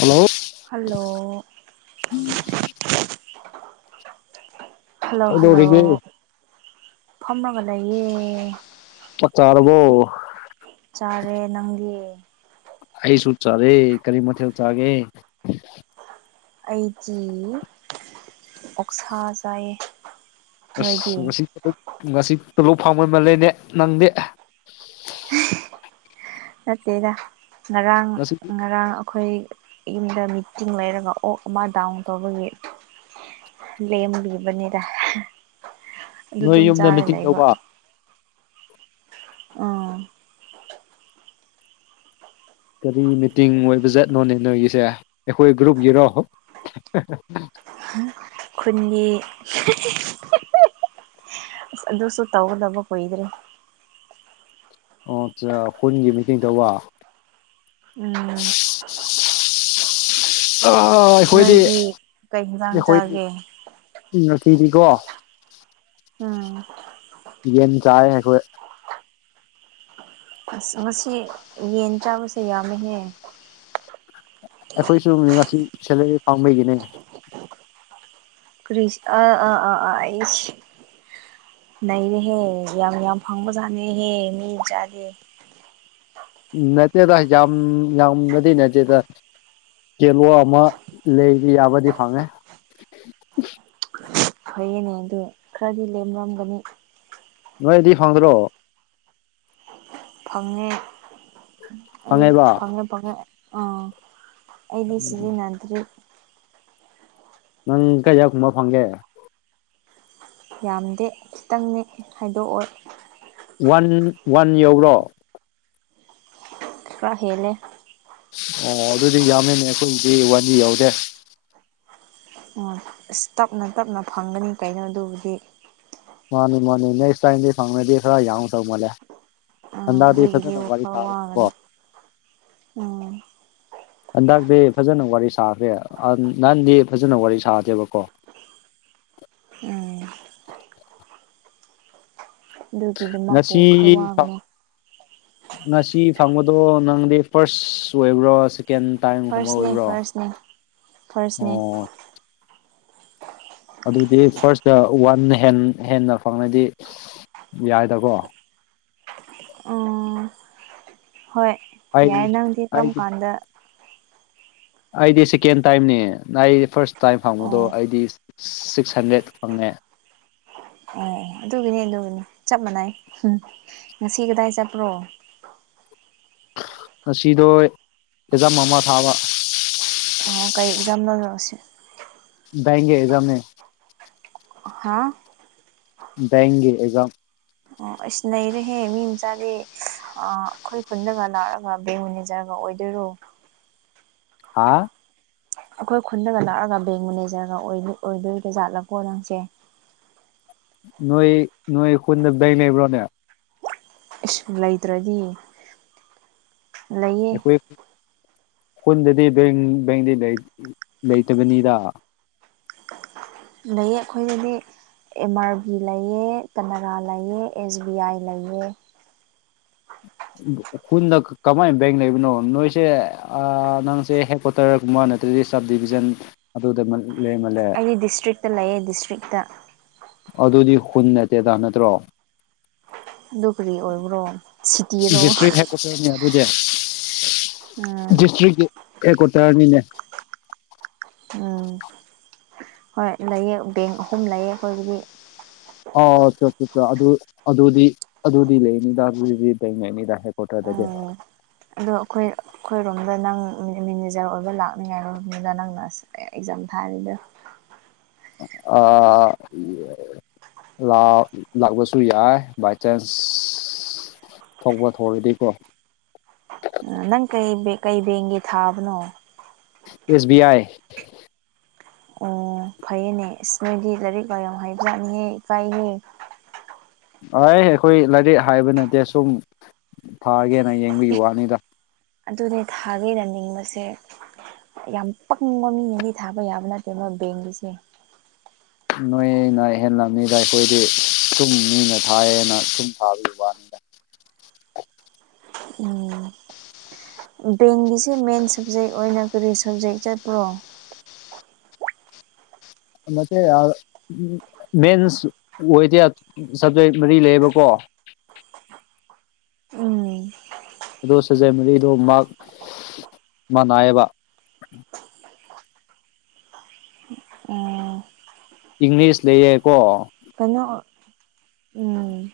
Hello hello hello hello ꯀꯩꯗꯧꯔꯤꯒꯦ ꯐꯝꯒ ꯂꯩꯌꯦ ꯆꯥꯛ ꯆꯥꯔꯕꯣ ꯆꯥꯔꯦ ꯅꯪꯒꯤ ꯑꯩꯁꯨ ꯆꯔꯦ ꯀꯔꯤ ꯃꯊꯦꯜ ꯆꯔꯒꯦ ꯑꯩꯗꯤ ꯑꯣꯛꯁꯥ ꯆꯥꯏꯌꯦ ꯑꯁ ꯅꯣꯏꯗꯤ ꯉꯁꯤ ꯉꯁꯤ ꯇꯣꯂꯣꯞ ꯐꯥꯝ ꯑꯣꯏꯃ ꯂꯩꯅꯦ ꯅꯪꯗꯤ ꯅꯠꯇꯦꯗ ꯉꯔꯥꯡ ꯉꯁꯤ ꯉꯔꯥꯡ ꯑꯩꯈꯣꯏ ꯌꯨꯝꯗ ꯃꯤꯇꯤꯡ ꯂꯩꯔꯒ ꯑꯣꯛ ꯑꯃ ꯗꯥꯎꯟ ꯇꯧꯕꯒꯤ ꯂꯦꯝꯕꯤꯕꯅꯤꯗ ꯑꯗꯨ ꯅꯣꯏ ꯑꯗꯨꯝ ꯌꯨꯝꯗ ꯆꯥꯔ ꯃꯤꯇꯤꯡ ꯂꯩꯕ ꯇꯧꯕ ꯑ ꯀꯔꯤ ꯃꯤꯇꯤꯡ ꯑꯣꯏꯕ ꯆꯠꯅꯣꯅꯦ ꯅꯣꯏꯒꯤꯁꯦ ꯑꯩꯈꯣꯏ ꯒ꯭ꯔꯨꯞ ꯌꯦꯔꯣ ꯈꯨꯟꯒꯤ ꯑꯗꯨꯁꯨ ꯇꯧꯒꯗꯕ ꯀꯨꯏꯗ꯭ꯔꯦ ꯑꯣ ꯑꯆꯥ ꯈꯨꯟꯒꯤ ꯃꯤꯇꯤꯡ ꯇꯧꯕ ꯎꯝ [inaudible] ꯑꯥ ꯑꯩꯈꯣꯏꯗꯤ ꯅꯣꯏꯗꯤ ꯀꯩ ꯌꯦꯟꯖꯥꯡ ꯑꯩꯈꯣꯏꯗꯤ ꯆꯥꯒꯦ ꯉꯁꯤꯗꯤꯀꯣ ꯎꯝ ꯌꯦꯟ ꯆꯥꯏꯌꯦ ꯑꯁ ꯉꯁꯤ ꯌꯦꯟ ꯆꯥꯕꯁꯦ ꯌꯥꯝꯃꯦꯍꯦ ꯑꯩꯈꯣꯏ ꯉꯁꯤ ꯁꯦꯂꯔꯤ ꯄꯥꯝꯕꯩꯒꯤꯅꯦ ꯀ꯭ꯔꯤꯁ ꯑꯥ ꯑꯥ ꯑꯥ ꯑꯥ ꯑꯩ ꯅꯔꯦꯍꯦ ꯌꯥꯝ ꯌꯥꯝ ꯐꯪꯕꯖꯥꯠꯅꯤꯍꯦ ꯃꯤ ꯆꯥꯗꯦ ꯅꯠꯇꯦꯗ ꯌꯥꯝ ꯌꯥꯝꯅꯗꯤ ꯅꯠꯇꯦꯗ ꯀꯦꯂꯣ ꯑꯃ ꯂꯩꯕ ꯌꯥꯕꯗꯤ ꯐꯪꯉꯦ ꯐꯩꯌꯦꯅꯦ ꯑꯗꯨꯗ ꯈꯔꯗꯤ ꯂꯦꯝꯂꯝꯝꯒꯅꯤ ꯅꯣꯏꯗꯤ ꯐꯪꯗ꯭ꯔꯣ ꯐꯪꯉꯦ ꯑꯩ ꯐꯪꯉꯦꯕ ꯐꯪꯉꯦ ꯐꯪꯉꯦ ꯑ ꯑꯩꯗꯤ ꯁꯤꯖꯤꯟꯗ꯭ꯔꯦ ꯅꯪ ꯀꯩꯌꯥꯝ ꯀꯨꯝꯕ ꯐꯪꯒꯦ ꯌꯥꯝꯗꯦ ꯈꯤꯇꯪꯅꯤ ꯍꯥꯏꯗꯣꯛꯑꯣ ꯋꯥꯟ ꯋꯥꯟ ꯌꯧꯔꯣ ꯍꯦꯅꯦꯦ ꯑꯣ ꯑꯗꯨꯗꯤ ꯌꯥꯝꯃꯦꯅꯦ ꯑꯩꯈꯣꯏꯒꯤꯗꯤ ꯋꯥꯅꯤ ꯌꯥꯎꯗꯦ ꯑꯁ ꯇꯞꯅ ꯇꯞꯅ ꯐꯪꯒꯅꯤ ꯀꯥꯏꯅꯣ ꯑꯗꯨꯕꯨꯗꯤ ꯃꯥꯅꯤ ꯃꯥꯅꯤꯅꯦ ꯅꯦꯛꯁ ꯇꯥꯏꯝꯗꯤ ꯐꯪꯗꯤ꯭ꯔ ꯌꯥꯎ ꯁꯧ ꯃꯂꯦ ꯑꯥ ꯍꯟꯗꯗꯤ ꯑꯗꯨꯒꯤꯗꯤ ꯐꯖꯅ ꯋꯥꯔꯤ ꯋꯥꯈꯜ ꯁꯥꯥꯔꯦ ꯀꯣ ꯋꯥꯒꯅꯨ ꯎꯝ ꯍꯟꯗꯛꯁꯦ ꯐꯖꯅ ꯋꯥꯔꯤ ꯁꯥꯈ꯭ꯔꯦ ꯅꯍꯥꯟꯗꯤ ꯐꯖꯅ ꯋꯥꯔꯤ ꯁꯥꯗꯦꯕꯀꯣ ꯎꯝ ꯑꯗꯨꯒꯤꯗꯤ ꯃꯥꯄꯨ ꯉꯁꯤ ꯈꯔ ꯋꯥꯡꯉꯣ ꯉꯁꯤ ꯐꯪꯕꯗꯣ ꯅꯪꯗꯤ ꯐꯥꯔꯁ ꯑꯣꯏꯕ꯭ꯔꯣ ꯁꯤ ꯀꯦꯟ ꯇꯥꯏꯝꯒꯨꯝꯕ ꯐꯥꯔꯁꯅꯦ ꯑꯣꯏꯕ꯭ꯔꯣ ꯑꯣ ꯐꯥꯔꯁꯅꯦ ꯐꯥꯔꯁꯅꯦ ꯑꯗꯨꯗꯤ ꯐꯥꯔꯁꯇ ꯋꯥꯟ ꯍꯦꯟ ꯍꯦꯟꯅ ꯐꯪꯅꯗꯤ ꯌꯥꯏꯗꯀꯣ ꯎꯝ ꯍꯣꯏ ꯑꯩ ꯌꯥꯏ ꯅꯪꯗꯤ ꯑꯩ ꯀꯔꯝ ꯀꯥꯟꯗ ꯑꯩꯗꯤ ꯁꯦꯀꯦꯟ ꯇꯥꯏꯝꯅꯤ ꯑꯩ ꯐꯥꯔꯁ ꯇꯥꯏꯝ ꯐꯪꯕꯗꯣ ꯑꯣ ꯑꯩꯗꯤ ꯁꯤꯛꯁ ꯍꯟꯗ꯭ꯔꯦꯗ ꯐꯪꯉꯦ ꯑꯣ ꯑꯗꯨꯒꯤꯅꯤ ꯑꯗꯨꯒꯤꯅꯤ ꯆꯞ ꯃꯥꯟꯅꯏ ꯎ ꯉꯁꯤ ꯀꯗꯥꯏ ꯆꯠꯄ꯭ꯔꯣ ꯉꯁꯤꯗꯣ ꯑꯦꯛꯖꯥꯝ ꯑꯃ ꯊꯥꯕ ꯑꯣ ꯀꯩ ꯑꯦꯛꯖꯥꯝ ꯅꯣ ꯁꯤ ꯕꯦꯡꯀꯤ ꯑꯦꯛꯖꯥꯝꯅꯤ꯫ ꯍꯥꯥ ꯕꯦꯡꯒꯤ ꯑꯦꯛꯖꯥꯝ ꯑꯩꯁ ꯅꯩꯔꯦꯍꯦ ꯃꯤ ꯃꯆꯥꯗꯤ ꯑꯥ ꯑꯈꯣꯏ ꯈꯨꯟꯗꯒ ꯂꯥꯛꯑꯒ ꯕꯦꯡ ꯃꯦꯅꯦꯖꯔꯒ ꯑꯣꯏꯗꯣꯏꯔꯣ? ꯍꯥ ꯑꯩꯈꯣꯏ ꯈꯨꯟꯗꯒ ꯂꯥꯛꯑꯒ ꯕꯦꯡ ꯃꯦꯅꯦꯖꯔꯒ ꯑꯣꯏꯗꯣꯏꯗ ꯖꯥꯠꯂꯀꯣ ꯅꯪꯁꯦ꯫ ꯅꯣꯏ ꯅꯣꯏ ꯈꯨꯨꯟꯗꯗ ꯕꯦꯡ ꯂꯩꯕ꯭ꯔꯣꯅꯦ? ꯏꯁ ꯂꯩꯇ꯭ꯔꯗꯤ! ꯂꯩꯌꯦ ꯑꯩꯈꯣꯏ ꯈꯨꯟꯗꯗꯤ ꯕꯦꯡ ꯕꯦꯡꯗꯤ ꯂꯩ ꯂꯩꯇꯕꯅꯤꯗ꯫ ꯂꯩꯌꯦ ꯑꯈꯣꯏꯗꯗꯤ ꯑꯦꯝ ꯑꯥꯔ ꯕꯤ ꯂꯩꯌꯦ ꯀꯅꯔꯥ ꯂꯩꯑ ꯑꯦꯁ ꯕꯤ ꯑꯥꯏ ꯂꯩꯌꯦ ꯫ ꯈꯨꯟꯗ ꯀꯃꯥꯏ ꯕꯦꯡ ꯂꯩꯕꯅꯣ ꯅꯣꯏꯁꯦ ꯑꯥ ꯅꯪꯁꯦ ꯍꯦꯗ ꯀ꯭ꯋꯥ ꯇꯔ ꯒꯨꯝꯕꯥ ꯅꯠꯇ꯭ꯔꯗꯤ ꯁꯕ ꯗꯤꯕꯤꯖꯟ ꯑꯗꯨꯗ ꯅꯪ ꯂꯩꯃꯥꯜꯂꯦ꯫ ꯑꯩ ꯗꯤꯁꯇ꯭ꯔꯤꯛꯇ ꯂꯩꯌꯦ ꯗꯤꯁꯇ꯭ꯔꯤꯛꯇ ꯑꯗꯨꯗꯤ ꯍꯨꯟ ꯅꯠꯇꯦꯗ ꯅꯠꯇ꯭ꯔꯣ ꯑꯗꯨ ꯀꯔꯤ ꯑꯣꯏꯕ꯭ꯔꯣ [unintelligible] ꯑꯗꯨꯗꯤ ꯁꯤꯇꯤꯔꯣ ꯎꯝ ꯗꯤꯁꯇ꯭ꯔꯤꯛ ꯀꯤ ꯍꯦꯗꯀ꯭ꯋꯥꯇꯥꯔꯅꯤꯅꯦ꯫ ꯎꯝ ꯍꯣꯏ ꯂꯩꯑꯦ ꯕꯦꯡ ꯑꯍꯨꯝ ꯂꯩꯌꯦ ꯑꯩꯈꯣꯏꯒꯤꯗꯤ꯫ ꯑꯣ [unintelligible] ꯑꯗꯨ ꯑꯗꯨꯗꯤ ꯑꯗꯨꯗꯤ ꯂꯩꯅꯤꯗ ꯑꯗꯨꯗꯤ ꯊꯦꯡꯅꯅꯤꯗ ꯍꯦꯗ ꯀ꯭ꯋꯥꯇꯔꯗꯗꯤ꯫ ꯎꯝ ꯑꯗꯣ ꯑꯩꯈꯣꯏ ꯑꯩꯈꯣꯏꯔꯣꯝꯗ ꯅꯪ ꯃꯦꯅꯦꯖꯔ ꯑꯣꯏꯕ ꯂꯥꯛꯅꯤꯉꯥꯏ ꯔꯣꯝꯅꯤꯗ ꯅꯪꯅ ꯑꯁ ꯑꯦꯛꯖꯥꯝ ꯊꯥꯔꯤꯗ ꯑꯥ ꯂꯥꯛ ꯂꯥꯛꯄꯁꯨ ꯌꯥꯏ ꯕꯥꯏ ꯆꯥꯟꯁ ꯊꯣꯛꯄ ꯊꯧꯔꯗꯤꯀꯣ ꯅꯪ ꯀꯩ ꯕꯦꯡ ꯀꯩ ꯕꯦꯡꯒꯤ ꯊꯥꯕꯅꯣ? ꯑꯦꯁ ꯕꯤ ꯑꯥꯏ ꯑꯣ ꯐꯩꯌꯦꯅꯦ ꯏꯁ ꯃꯤꯗꯤ ꯂꯥꯏꯔꯤꯛ ꯀ ꯌꯥꯝ ꯍꯩꯕꯖꯥꯠꯅꯤꯍꯦ ꯏꯀꯥꯏꯍꯦ꯫ ꯑꯩ ꯑꯩꯈꯣꯏ ꯂꯥꯏꯔꯤꯛ ꯍꯥꯏꯕ ꯅꯠꯇꯦ ꯁꯨꯝ ꯊꯥꯒꯦꯅ ꯌꯦꯡꯕꯤꯒꯤ ꯋꯥꯅꯤꯗ꯫ ꯑꯗꯨꯅꯦ ꯊꯥꯒꯤꯅꯅꯤꯡꯕꯁꯦ ꯌꯥꯝ ꯄꯪꯕ ꯃꯤꯅꯗꯤ ꯊꯥꯕ ꯌꯥꯕ ꯅꯠꯇꯦ ꯃꯣꯏ ꯕꯦꯡꯒꯤꯁꯦ꯫ ꯅꯣꯏꯅ ꯍꯦꯟꯂꯝꯅꯤꯗ ꯑꯩꯈꯣꯏꯗꯤ ꯁꯨꯝ ꯃꯤꯅ ꯊꯥꯏꯑꯅ ꯁꯨꯝ ꯊꯥꯕꯒꯤ ꯋꯥꯅꯤꯗ꯫ ꯎꯝ ꯕꯦꯡꯒꯤꯁꯤ ꯃꯦꯟ ꯁꯕꯖꯦꯛ ꯑꯣꯏꯅ ꯀꯔꯤ ꯁꯕꯖꯦꯛ ꯆꯠꯄ꯭ꯔꯣ? ꯃꯦꯟꯁ ꯑꯣꯏꯗꯦ ꯁꯞꯖꯦꯛ ꯃꯔꯤ ꯂꯩꯌꯦꯕꯀꯣ ꯎꯝ ꯑꯗꯣ ꯁꯕꯖꯦꯛ ꯃꯔꯤꯗꯣ ꯃꯥꯔꯛ ꯃꯥꯅꯥꯏꯑꯕ ꯎꯝ ꯏꯪꯂꯤꯁ ꯂꯩꯌꯦꯀꯣ ꯀꯩꯅꯣ ꯎꯝ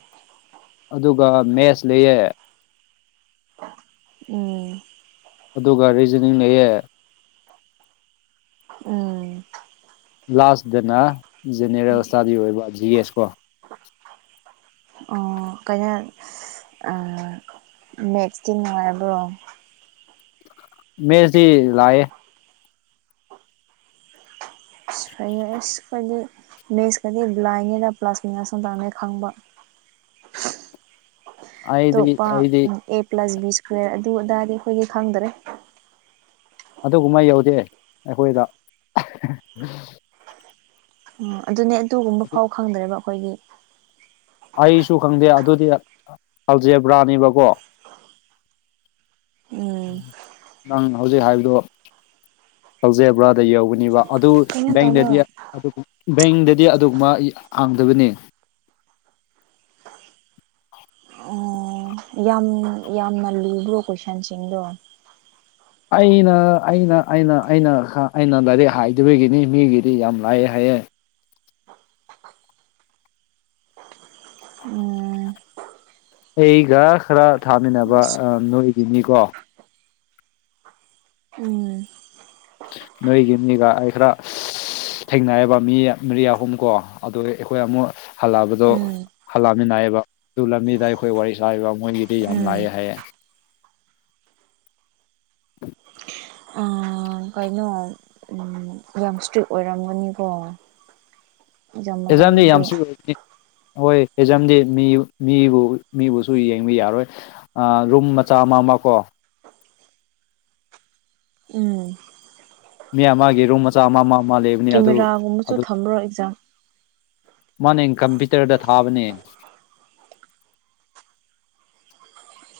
ꯑꯗꯨꯒ ꯃꯦꯁ ꯂꯩꯑꯦ ꯎꯝ ꯑꯗꯨꯒ ꯔꯤꯖꯅꯤꯡ ꯂꯩꯌꯦ ꯎꯝ ꯂꯥꯁꯇꯅ ꯖꯦꯅꯦꯔꯦꯜ ꯏꯁꯇꯥꯗꯤ ꯑꯣꯏꯕ ꯖꯤ ꯑꯦꯁ ꯀꯣ꯫ [unintelligible] ꯑ ꯃꯦꯠꯁꯇꯤ ꯅꯨꯡꯉꯥꯏꯕ꯭ꯔꯣ? ꯃꯦꯁꯤ ꯂꯑ ꯁ ꯑꯁ ꯈꯗꯤ ꯃꯤꯦꯁꯀꯗꯤ ꯕ꯭ꯂꯥꯏꯉꯦꯗ ꯄ꯭ꯂꯥꯁꯇꯛ ꯉꯁ ꯇꯥꯡꯅꯤꯩ ꯈꯪꯕ ꯑꯩꯗꯤ ꯑꯇꯣꯞꯄ ꯑꯩꯗꯤ ꯑꯦ ꯄ꯭ꯂꯁ ꯕꯤ ꯏꯁ꯭ꯀ꯭ꯋꯦꯔ ꯑꯗꯨ ꯑꯗꯥꯗꯤ ꯑꯩꯈꯣꯏꯒꯤ ꯈꯪꯗꯔꯦ ꯑꯗꯨꯒꯨꯝꯕ ꯌꯧꯗꯦ ꯑꯩꯈꯣꯏꯗ ꯎ ꯑꯗꯨꯅꯦ ꯑꯗꯨꯒꯨꯝꯕ ꯐꯥꯎ ꯈꯪꯗ꯭ꯔꯦꯕ ꯑꯩꯈꯣꯏꯒꯤ ꯑꯩꯁꯨ ꯈꯪꯗꯦ ꯑꯗꯨꯗꯤ ꯀꯜꯖꯦꯕ꯭ꯔꯥꯅꯤꯕꯀꯣ ꯎꯝ ꯅꯪ ꯍꯧꯖꯤꯛ ꯍꯥꯏꯕꯗꯣ ꯀꯧꯖꯦꯕ꯭ꯔꯥꯗ ꯌꯧꯒꯅꯦꯕ ꯑꯗꯨ ꯀꯩꯅꯣ ꯇꯧꯕ ꯕꯦꯡꯗꯗꯤ ꯕꯦꯡꯗꯗꯤ ꯑꯗꯨꯒꯨꯝꯕ ꯍꯥꯡꯗꯕꯅꯤ ꯎꯝ ꯌꯥꯝ ꯌꯥꯝꯅ ꯂꯨꯕ꯭ꯔꯣ ꯀꯣꯏꯁꯟꯁꯤꯡꯗꯣ ꯑꯩꯅ ꯑꯩꯅ ꯑꯩꯅ ꯑꯩꯅ ꯑꯩꯅ ꯂꯥꯏꯔꯤꯛ ꯍꯥꯏꯗꯕꯒꯤꯅꯤ ꯃꯤꯒꯤꯗꯤ ꯌꯥꯝ ꯂꯥꯏꯑꯦ ꯍꯥꯏꯌꯦꯦ ꯎꯝ ꯑꯩꯒ ꯈꯔ ꯊꯥꯃꯤꯟꯅꯕ ꯅꯣꯏꯒꯤꯅꯤꯀꯣ ꯎꯝ ꯅꯣꯏꯒꯤ ꯃꯤꯒ ꯑꯩ ꯈꯔ ꯊꯦꯡꯅꯔꯕ ꯃꯤ ꯃꯔꯤ ꯑꯍꯨꯝ ꯀꯣ ꯑꯗꯨꯒ ꯑꯩꯈꯣꯏ ꯑꯃꯨꯛ ꯍꯜꯂꯛꯑꯕꯗꯣ ꯎꯝ ꯍꯜꯂꯛꯑꯃꯤꯟꯅꯏꯌꯦꯕ ꯑꯗꯨ ꯂꯝꯕꯤꯗ ꯑꯩꯈꯣꯏ ꯋꯥꯔꯤ ꯁꯥꯥꯏꯕ ꯃꯣꯏꯒꯤꯗꯤ ꯌꯥꯝ ꯎꯝ ꯂꯥꯛꯑꯦ ꯍꯥꯏꯌꯦ [inaudible] ꯎꯝ ꯀꯩꯅꯣ ꯌꯪ ꯏꯁꯇ꯭ꯔꯤꯠ ꯑꯣꯏꯔꯝꯒꯅꯤꯀꯣ ꯑꯦꯛꯖꯥꯝ ꯑꯦꯖꯥꯝꯗꯤ ꯃꯇꯝꯗꯗꯤ ꯌꯥꯝꯁꯨꯨ ꯑꯣꯏꯗꯤ ꯍꯣꯏ ꯐꯦꯖꯝꯗꯤ ꯃꯤ ꯃꯤꯕꯨ ꯃꯤꯕꯨꯁꯨ ꯌꯦꯡꯕ ꯌꯥꯔꯣꯏ ꯔꯨꯝ ꯃꯆꯥ ꯑꯃ ꯑꯃ ꯀꯣ ꯎꯝ ꯃꯤ ꯑꯃꯒꯤꯒꯤ ꯔꯨꯝ ꯃꯆꯥ ꯑꯃ ꯑꯃ ꯑꯃ ꯂꯩꯕ ꯀꯦꯃꯦꯔꯥꯒꯨꯝꯕꯁꯨ ꯊꯝꯃ꯭ꯔꯣ ꯑꯦꯛꯖꯥꯝ ꯃꯥꯅ ꯀꯝꯄ꯭ꯌꯨꯇꯔꯗ ꯊꯥꯕꯅꯦ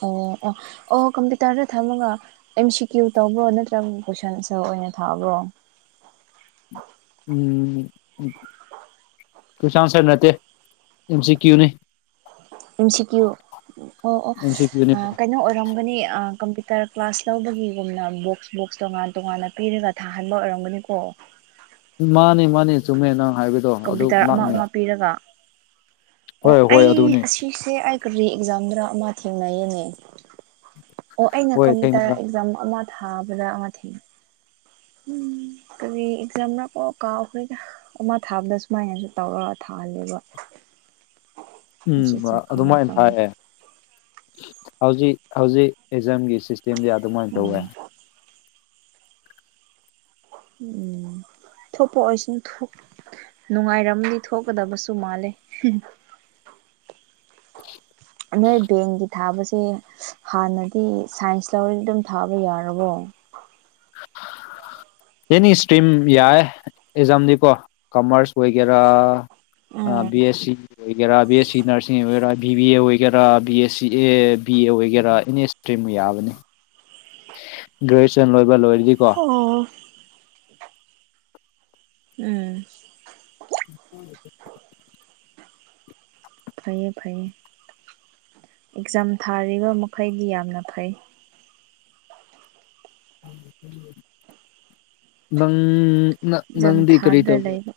ꯑꯣ ꯑꯣ ꯑꯣ ꯀꯝꯄ꯭ꯌꯨꯇꯔꯗ ꯊꯝꯃꯒ ꯑ ꯁꯤꯦꯀ꯭ꯌꯣꯔ ꯇꯧꯕ꯭ꯔꯣ ꯅꯠꯇ꯭ꯔꯒ ꯀꯣꯏꯁꯟ ꯑꯟꯁꯔ ꯑꯣꯏꯅ ꯊꯥꯕ꯭ꯔꯣ ꯎꯝ ꯎ ꯀꯣꯏꯁꯟ ꯑꯟꯁꯔ ꯅꯠꯇꯦ ꯑꯟ ꯁꯤ ꯀ꯭ꯌꯨꯅꯤ ꯑꯦꯝ ꯁꯤ ꯀ꯭ꯌꯨ ꯑꯣ ꯑꯦꯝ ꯁꯤ ꯀ꯭ꯌꯨꯅꯤ ꯑꯣ ꯀꯩꯅꯣ ꯑꯣꯏꯔꯝꯒꯅꯤ ꯀꯝꯄ꯭ꯌꯨꯇꯔ ꯀ꯭ꯂꯥꯁ ꯂꯧꯕꯒꯤꯒꯨꯝꯅ ꯕꯣꯛꯁ ꯕꯣꯛꯁ ꯇꯣꯉꯥꯟ ꯇꯣꯉꯥꯟꯅ ꯄꯤꯔꯒ ꯊꯥꯍꯟꯕ ꯑꯣꯏꯔꯝꯒꯅꯤꯀꯣ ꯃꯥꯅꯤ ꯃꯥꯅꯤ ꯆꯨꯝꯃꯦ ꯅꯪ ꯍꯥꯏꯕꯗꯣ ꯑꯗꯨ ꯀꯝꯄ꯭ꯌꯨꯇꯔ ꯑꯃ ꯉꯥꯛꯅꯤ ꯑꯃ ꯄꯤꯔꯒ ꯑꯣ ꯍꯣꯏ ꯍꯣꯏ ꯑꯩ ꯑꯗꯨꯅꯤ ꯑꯁꯤꯁꯦ ꯑꯩꯒ ꯔꯤ ꯑꯦꯛꯖꯥꯝꯗ ꯑꯃ ꯊꯦꯡꯅꯩꯌꯦꯅꯦ ꯑꯣ ꯑꯩꯅ ꯍꯣꯏ ꯀꯝꯄ꯭ꯌꯨꯇꯔ ꯊꯦꯡꯅꯔ ꯑꯦꯛꯖꯥꯝ ꯑꯃ ꯊꯥꯕꯗ ꯑꯃ ꯊꯦꯡꯅ ꯎꯝ ꯀꯔꯤ ꯑꯦꯛꯖꯥꯝꯅꯅꯥ ꯀꯣ ꯀꯥꯈꯣꯏꯒ ꯑꯃ ꯊꯥꯕꯗ ꯁꯨꯃꯥꯏꯅ ꯇꯧꯔꯒ ꯊꯥꯍꯜꯂꯦꯕ ꯑꯆꯥ ꯎꯝ ꯆꯥ ꯈꯪꯉꯦ ꯑꯗꯨꯃꯥꯏꯅ ꯈꯪꯉꯦ ꯍꯥꯏꯌꯦꯦ ꯍꯧꯖꯤꯛ ꯍꯧꯖꯤꯛ ꯑꯦꯛꯖꯝꯒꯤ ꯁꯤꯁꯇꯦꯝꯗꯤ ꯑꯗꯨꯃꯥꯏꯅ ꯇꯧꯋꯦ ꯎꯝ ꯎꯝ ꯊꯣꯛꯄꯑꯣꯏꯁꯤꯅ ꯊꯣꯛ ꯅꯨꯡꯉꯥꯏꯔꯝꯗꯤ ꯊꯣꯛꯀꯗꯕꯁꯨ ꯃꯥꯜꯂꯦ ꯅꯣꯏ ꯕꯦꯡꯒꯤ ꯊꯥꯕꯁꯦ ꯍꯥꯟꯅꯗꯤ ꯁꯥꯏꯟꯁ ꯂꯧꯔꯗꯤ ꯑꯗꯨꯝ ꯊꯥꯕ ꯌꯥꯔꯕꯣ ꯑꯦꯅꯤ ꯏꯁꯇ꯭ꯔꯤꯝ ꯌꯥꯏ ꯑꯦꯛꯖꯥꯝꯗꯤꯀꯣ ꯀꯃꯔꯁ ꯑꯣꯏꯒꯦꯔꯥ ꯑ ꯎꯝ ꯕꯤ ꯑꯦꯁ ꯁꯤ ꯑꯣꯏꯒꯦꯔꯥ ꯕꯤ ꯑꯦꯁ ꯁꯤ ꯅꯔꯁꯤꯡ ꯑꯣꯏꯒꯦꯔꯥ ꯕꯤ ꯕꯤ ꯑꯦ ꯑꯣꯏꯒꯦꯔꯥ B S C A B ꯑꯦꯒꯦꯔꯥ ꯑꯦꯅꯤ ꯑꯦꯁ ꯄ꯭ꯔꯤꯝꯃꯨ ꯌꯥꯕꯅꯤ ꯒ꯭ꯔꯦꯖꯨꯑꯦꯁꯟ ꯂꯣꯏꯕ ꯂꯣꯏꯔꯗꯤꯀꯣ ꯑꯣ ꯎꯝ [unintelligible] ꯐꯩꯌꯦ ꯐꯩꯌꯦ ꯑꯦꯛꯖꯥꯝ ꯊꯥꯔꯤꯕ ꯃꯈꯩꯗꯤ ꯌꯥꯝꯅ ꯐꯩ ꯅꯪꯪ ꯑꯦꯛꯖꯥꯝ ꯅꯪꯗꯤ ꯀꯔꯤ ꯊꯥꯗ꯭ꯔ ꯇꯧꯒꯦ ꯂꯩꯕ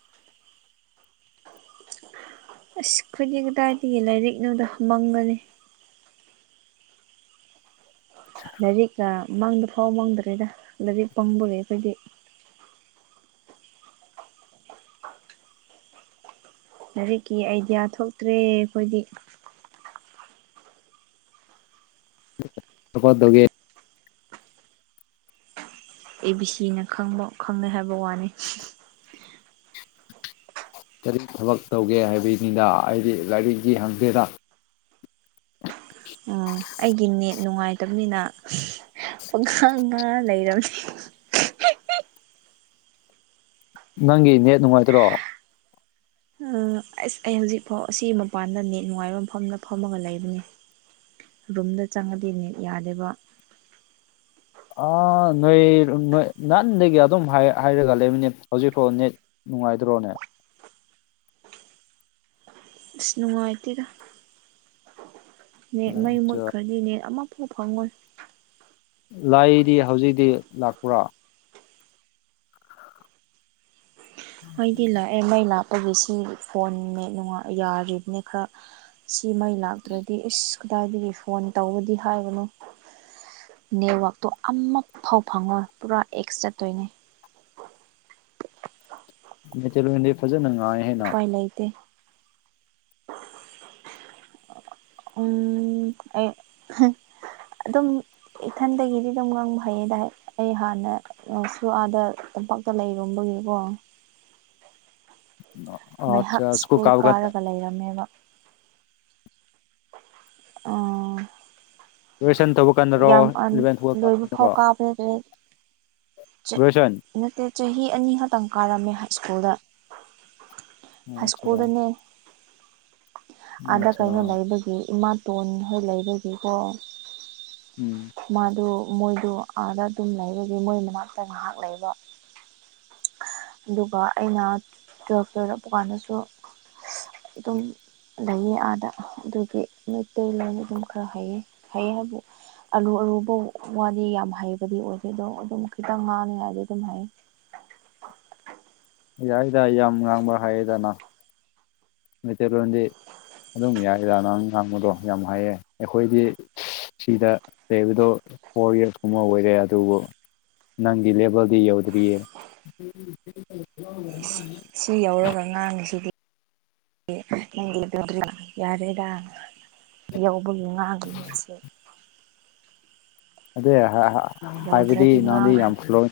ꯑꯁ ꯈꯣꯏꯗꯤ ꯀꯗꯥꯏꯗꯒꯤ ꯂꯥꯏꯔꯤꯛ ꯅꯣꯗ ꯃꯝꯒꯅꯤ ꯂꯥꯏꯔꯤꯛꯀꯥ ꯃꯪꯡꯗ ꯐꯥꯎꯕ ꯃꯥꯡꯗ꯭ꯔꯦꯗ ꯂꯥꯏꯔꯤꯛ ꯄꯪꯕꯒꯤ ꯑꯩꯈꯣꯏꯗꯤ ꯂꯥꯏꯔꯤꯛꯀꯤ ꯑꯥꯏꯗꯤꯌꯥ ꯊꯣꯛꯇ꯭ꯔꯦ ꯑꯩꯈꯣꯏꯗꯤ [unintelligible] ꯑꯦ ꯕꯤ ꯁꯤ ꯅ ꯈꯪꯕ ꯈꯪꯅꯩ ꯍꯥꯏꯕ ꯋꯥꯅꯤ ꯀꯔꯤ ꯊꯕꯛ ꯇꯧꯒꯦ ꯍꯥꯏꯕꯩꯅꯤꯗ ꯑꯩꯗꯤ ꯂꯥꯏꯔꯤꯛꯒꯤ ꯍꯪꯗꯦꯗ ꯎꯝ ꯑꯩꯒꯤ ꯅꯦꯠ ꯅꯨꯡꯉꯥꯏꯇꯕꯅꯤꯅ ꯄꯪ ꯉꯥꯡ ꯉꯥꯡ ꯂꯩꯔꯕꯅꯤ ꯅꯪꯒꯤ ꯅꯦꯠ ꯅꯨꯡꯉꯥꯏꯇ꯭ꯔꯣ ꯑꯁ ꯑꯩ ꯍꯧꯖꯤꯛꯐꯥꯎ ꯑꯁꯤ ꯃꯄꯥꯟꯗ ꯅꯦꯠ ꯅꯨꯡꯉꯥꯏꯕ ꯃꯐꯝꯗ ꯐꯝꯃꯒ ꯂꯩꯕꯅꯤ ꯔꯨꯝꯗ ꯆꯪꯉꯗꯤ ꯅꯤꯠ ꯌꯥꯗꯦꯕ ꯑꯥ ꯅꯣꯏ ꯅꯣꯏ ꯅꯍꯥꯟꯗꯒꯤ ꯑꯗꯨꯝ ꯍꯥꯏꯔꯒ ꯂꯩꯕꯅꯦ ꯍꯧꯖꯤꯛꯐꯥꯎ ꯅꯦꯠ ꯅꯨꯡꯉꯥꯏꯇ꯭ꯔꯣꯅꯦ ꯑꯁ ꯅꯨꯡꯉꯥꯏꯇꯦꯗ ꯅꯦꯠ ꯑꯣ ꯃꯩ ꯃꯨꯠꯈ꯭ꯔꯗꯤ ꯅꯦꯠ ꯑꯃꯐꯥꯎ ꯐꯪꯉꯣꯏ ꯂꯥꯏꯗꯤ ꯍꯧꯖꯤꯛꯇꯤ ꯂꯥꯛꯄ꯭ꯔꯥ ꯃꯩꯗꯤ ꯂꯥꯛꯑꯦ ꯃꯩ ꯂꯥꯞꯄꯒꯤ ꯁꯤ ꯐꯣꯟ ꯅꯦꯠ ꯌꯥꯔꯤꯕꯅꯦ ꯈꯔ ꯁꯤ ꯃꯩ ꯂꯥꯛꯇ꯭ꯔꯗꯤ ꯏꯁ ꯀꯗꯥꯏꯗꯒꯤ ꯐꯣꯟ ꯇꯧꯕꯗꯤ ꯍꯥꯏꯕꯅꯣ ꯅꯦꯠꯋꯥꯛꯇꯣ ꯑꯃ ꯐꯥꯎ ꯐꯪꯉꯣꯏ ꯄꯨꯔꯥ ꯑꯦꯛꯁ ꯆꯠꯇꯣꯏꯅꯦ ꯃꯇꯩ ꯂꯣꯟꯗꯤ ꯐꯖꯅ ꯉꯥꯡꯉꯦꯍꯦ ꯅꯪ ꯑꯦ ꯎꯝ ꯑꯩ ꯑꯗꯨꯝ ꯏꯊꯟꯗꯒꯤꯗꯤ ꯑꯗꯨꯝ ꯉꯪꯕ ꯍꯩꯌꯦꯗ ꯑꯩ ꯍꯥꯟꯅ ꯁꯨ ꯑꯥꯗ ꯇꯝꯄꯥꯛꯇ ꯂꯩꯔꯨꯝꯕꯒꯤꯀꯣ ꯑꯆꯥ ꯉꯥꯏꯍꯥꯛ ꯁ꯭ꯨꯀꯜ ꯁ꯭ꯀꯨꯜ ꯀꯥꯕ ꯀꯥꯟꯗ ꯀꯥꯔꯒ ꯂꯩꯔꯝꯃꯦꯕ ꯑꯣ [unintelligible] ꯌꯥꯝ ꯏꯂꯚꯦꯟ ꯇꯨꯋꯦꯜ ꯀꯥꯕ ꯂꯣꯏꯕ ꯐꯥꯎ ꯀꯥꯟꯗꯔꯣ ꯀꯥꯕ ꯅꯠꯇꯦꯗ ꯒ꯭ꯔꯦꯖꯨꯌꯦꯁꯟ ꯑꯩ ꯅꯠꯇꯦ ꯆꯍꯤ ꯑꯅꯤ ꯈꯛꯇꯪ ꯀꯥꯔꯝꯃꯦ ꯍꯥꯏ ꯁ꯭ꯀꯨꯜꯗ ꯑꯣ ꯍꯥꯏ ꯑꯠꯆꯥ ꯁ꯭ꯀꯨꯜꯗꯅꯦ ꯑꯣ ꯑꯥꯗ ꯑꯠꯆꯥ ꯀꯩꯅꯣ ꯂꯩꯕꯒꯤ ꯏꯃꯥ ꯇꯣꯟ ꯈꯔ ꯂꯩꯕꯒꯤꯀꯣ ꯎꯝ ꯃꯥꯗꯨ ꯃꯣꯏꯗꯨ ꯑꯥꯗ ꯑꯗꯨꯝ ꯂꯩꯕꯒꯤ ꯃꯣꯏ ꯃꯅꯥꯛꯇ ꯉꯥꯏꯍꯥꯛ ꯂꯩꯕ ꯑꯗꯨꯒ ꯑꯩꯅ ꯇꯋꯦꯜꯞꯇ ꯆꯠꯄ ꯀꯥꯟꯗꯁꯨ ꯑꯗꯨꯝ ꯂꯩꯌꯦ ꯑꯥꯗ ꯑꯗꯨꯒꯤ ꯃꯩꯇꯩ ꯂꯣꯟ ꯑꯗꯨꯝ ꯈꯔ ꯍꯩꯌꯦ ꯍꯩꯌꯦ ꯍꯥꯏꯕꯗꯤ ꯑꯔꯨ ꯑꯔꯨꯕ ꯋꯥꯗꯤ ꯌꯥꯝ ꯍꯩꯕꯗꯤ ꯑꯣꯏꯗꯦ ꯑꯗꯣ ꯑꯗꯨꯝ ꯈꯤꯇꯪ ꯉꯥꯡꯉꯦ ꯍꯥꯏꯗꯤ ꯑꯗꯨꯝ ꯍꯩ ꯌꯥꯏꯗ ꯌꯥꯝ ꯉꯥꯡꯕ ꯍꯩꯌꯦꯗ ꯅꯪ ꯃꯩꯇꯩꯂꯣꯟꯗꯤ ꯑꯗꯨꯝ ꯌꯥꯏꯗꯥ ꯅꯪ ꯉꯥꯡꯕꯗꯣ ꯌꯥꯝ ꯍꯩꯌꯦ ꯑꯩꯈꯣꯏꯗꯤ ꯁꯤꯗ ꯂꯩꯕꯗꯣ ꯐꯣꯔ ꯏꯌꯔꯁꯀꯨꯝꯕ ꯑꯣꯏꯔꯦ ꯑꯗꯨꯕꯨ ꯅꯪꯒꯤ ꯂꯦꯕꯜꯒꯤ ꯌꯎꯗꯔꯤꯌꯦ [unintelligible] ꯁꯤ ꯌꯧꯔꯒ ꯉꯥꯡꯉꯤꯁꯤꯗꯤ ꯅꯪꯒꯤ ꯑꯗꯨꯗꯤ ꯌꯥꯔꯦꯗ ꯌꯧꯕꯒꯤ ꯉꯥꯡꯂꯤꯅꯦꯁꯦ ꯑꯗꯨ ꯍꯥꯏꯕꯗꯤ ꯌꯧꯗ꯭ꯔꯗꯤ ꯅꯪꯗꯤ ꯉꯥꯡꯉꯣꯏ ꯌꯥꯝ ꯐ꯭ꯂꯨꯋꯦꯟ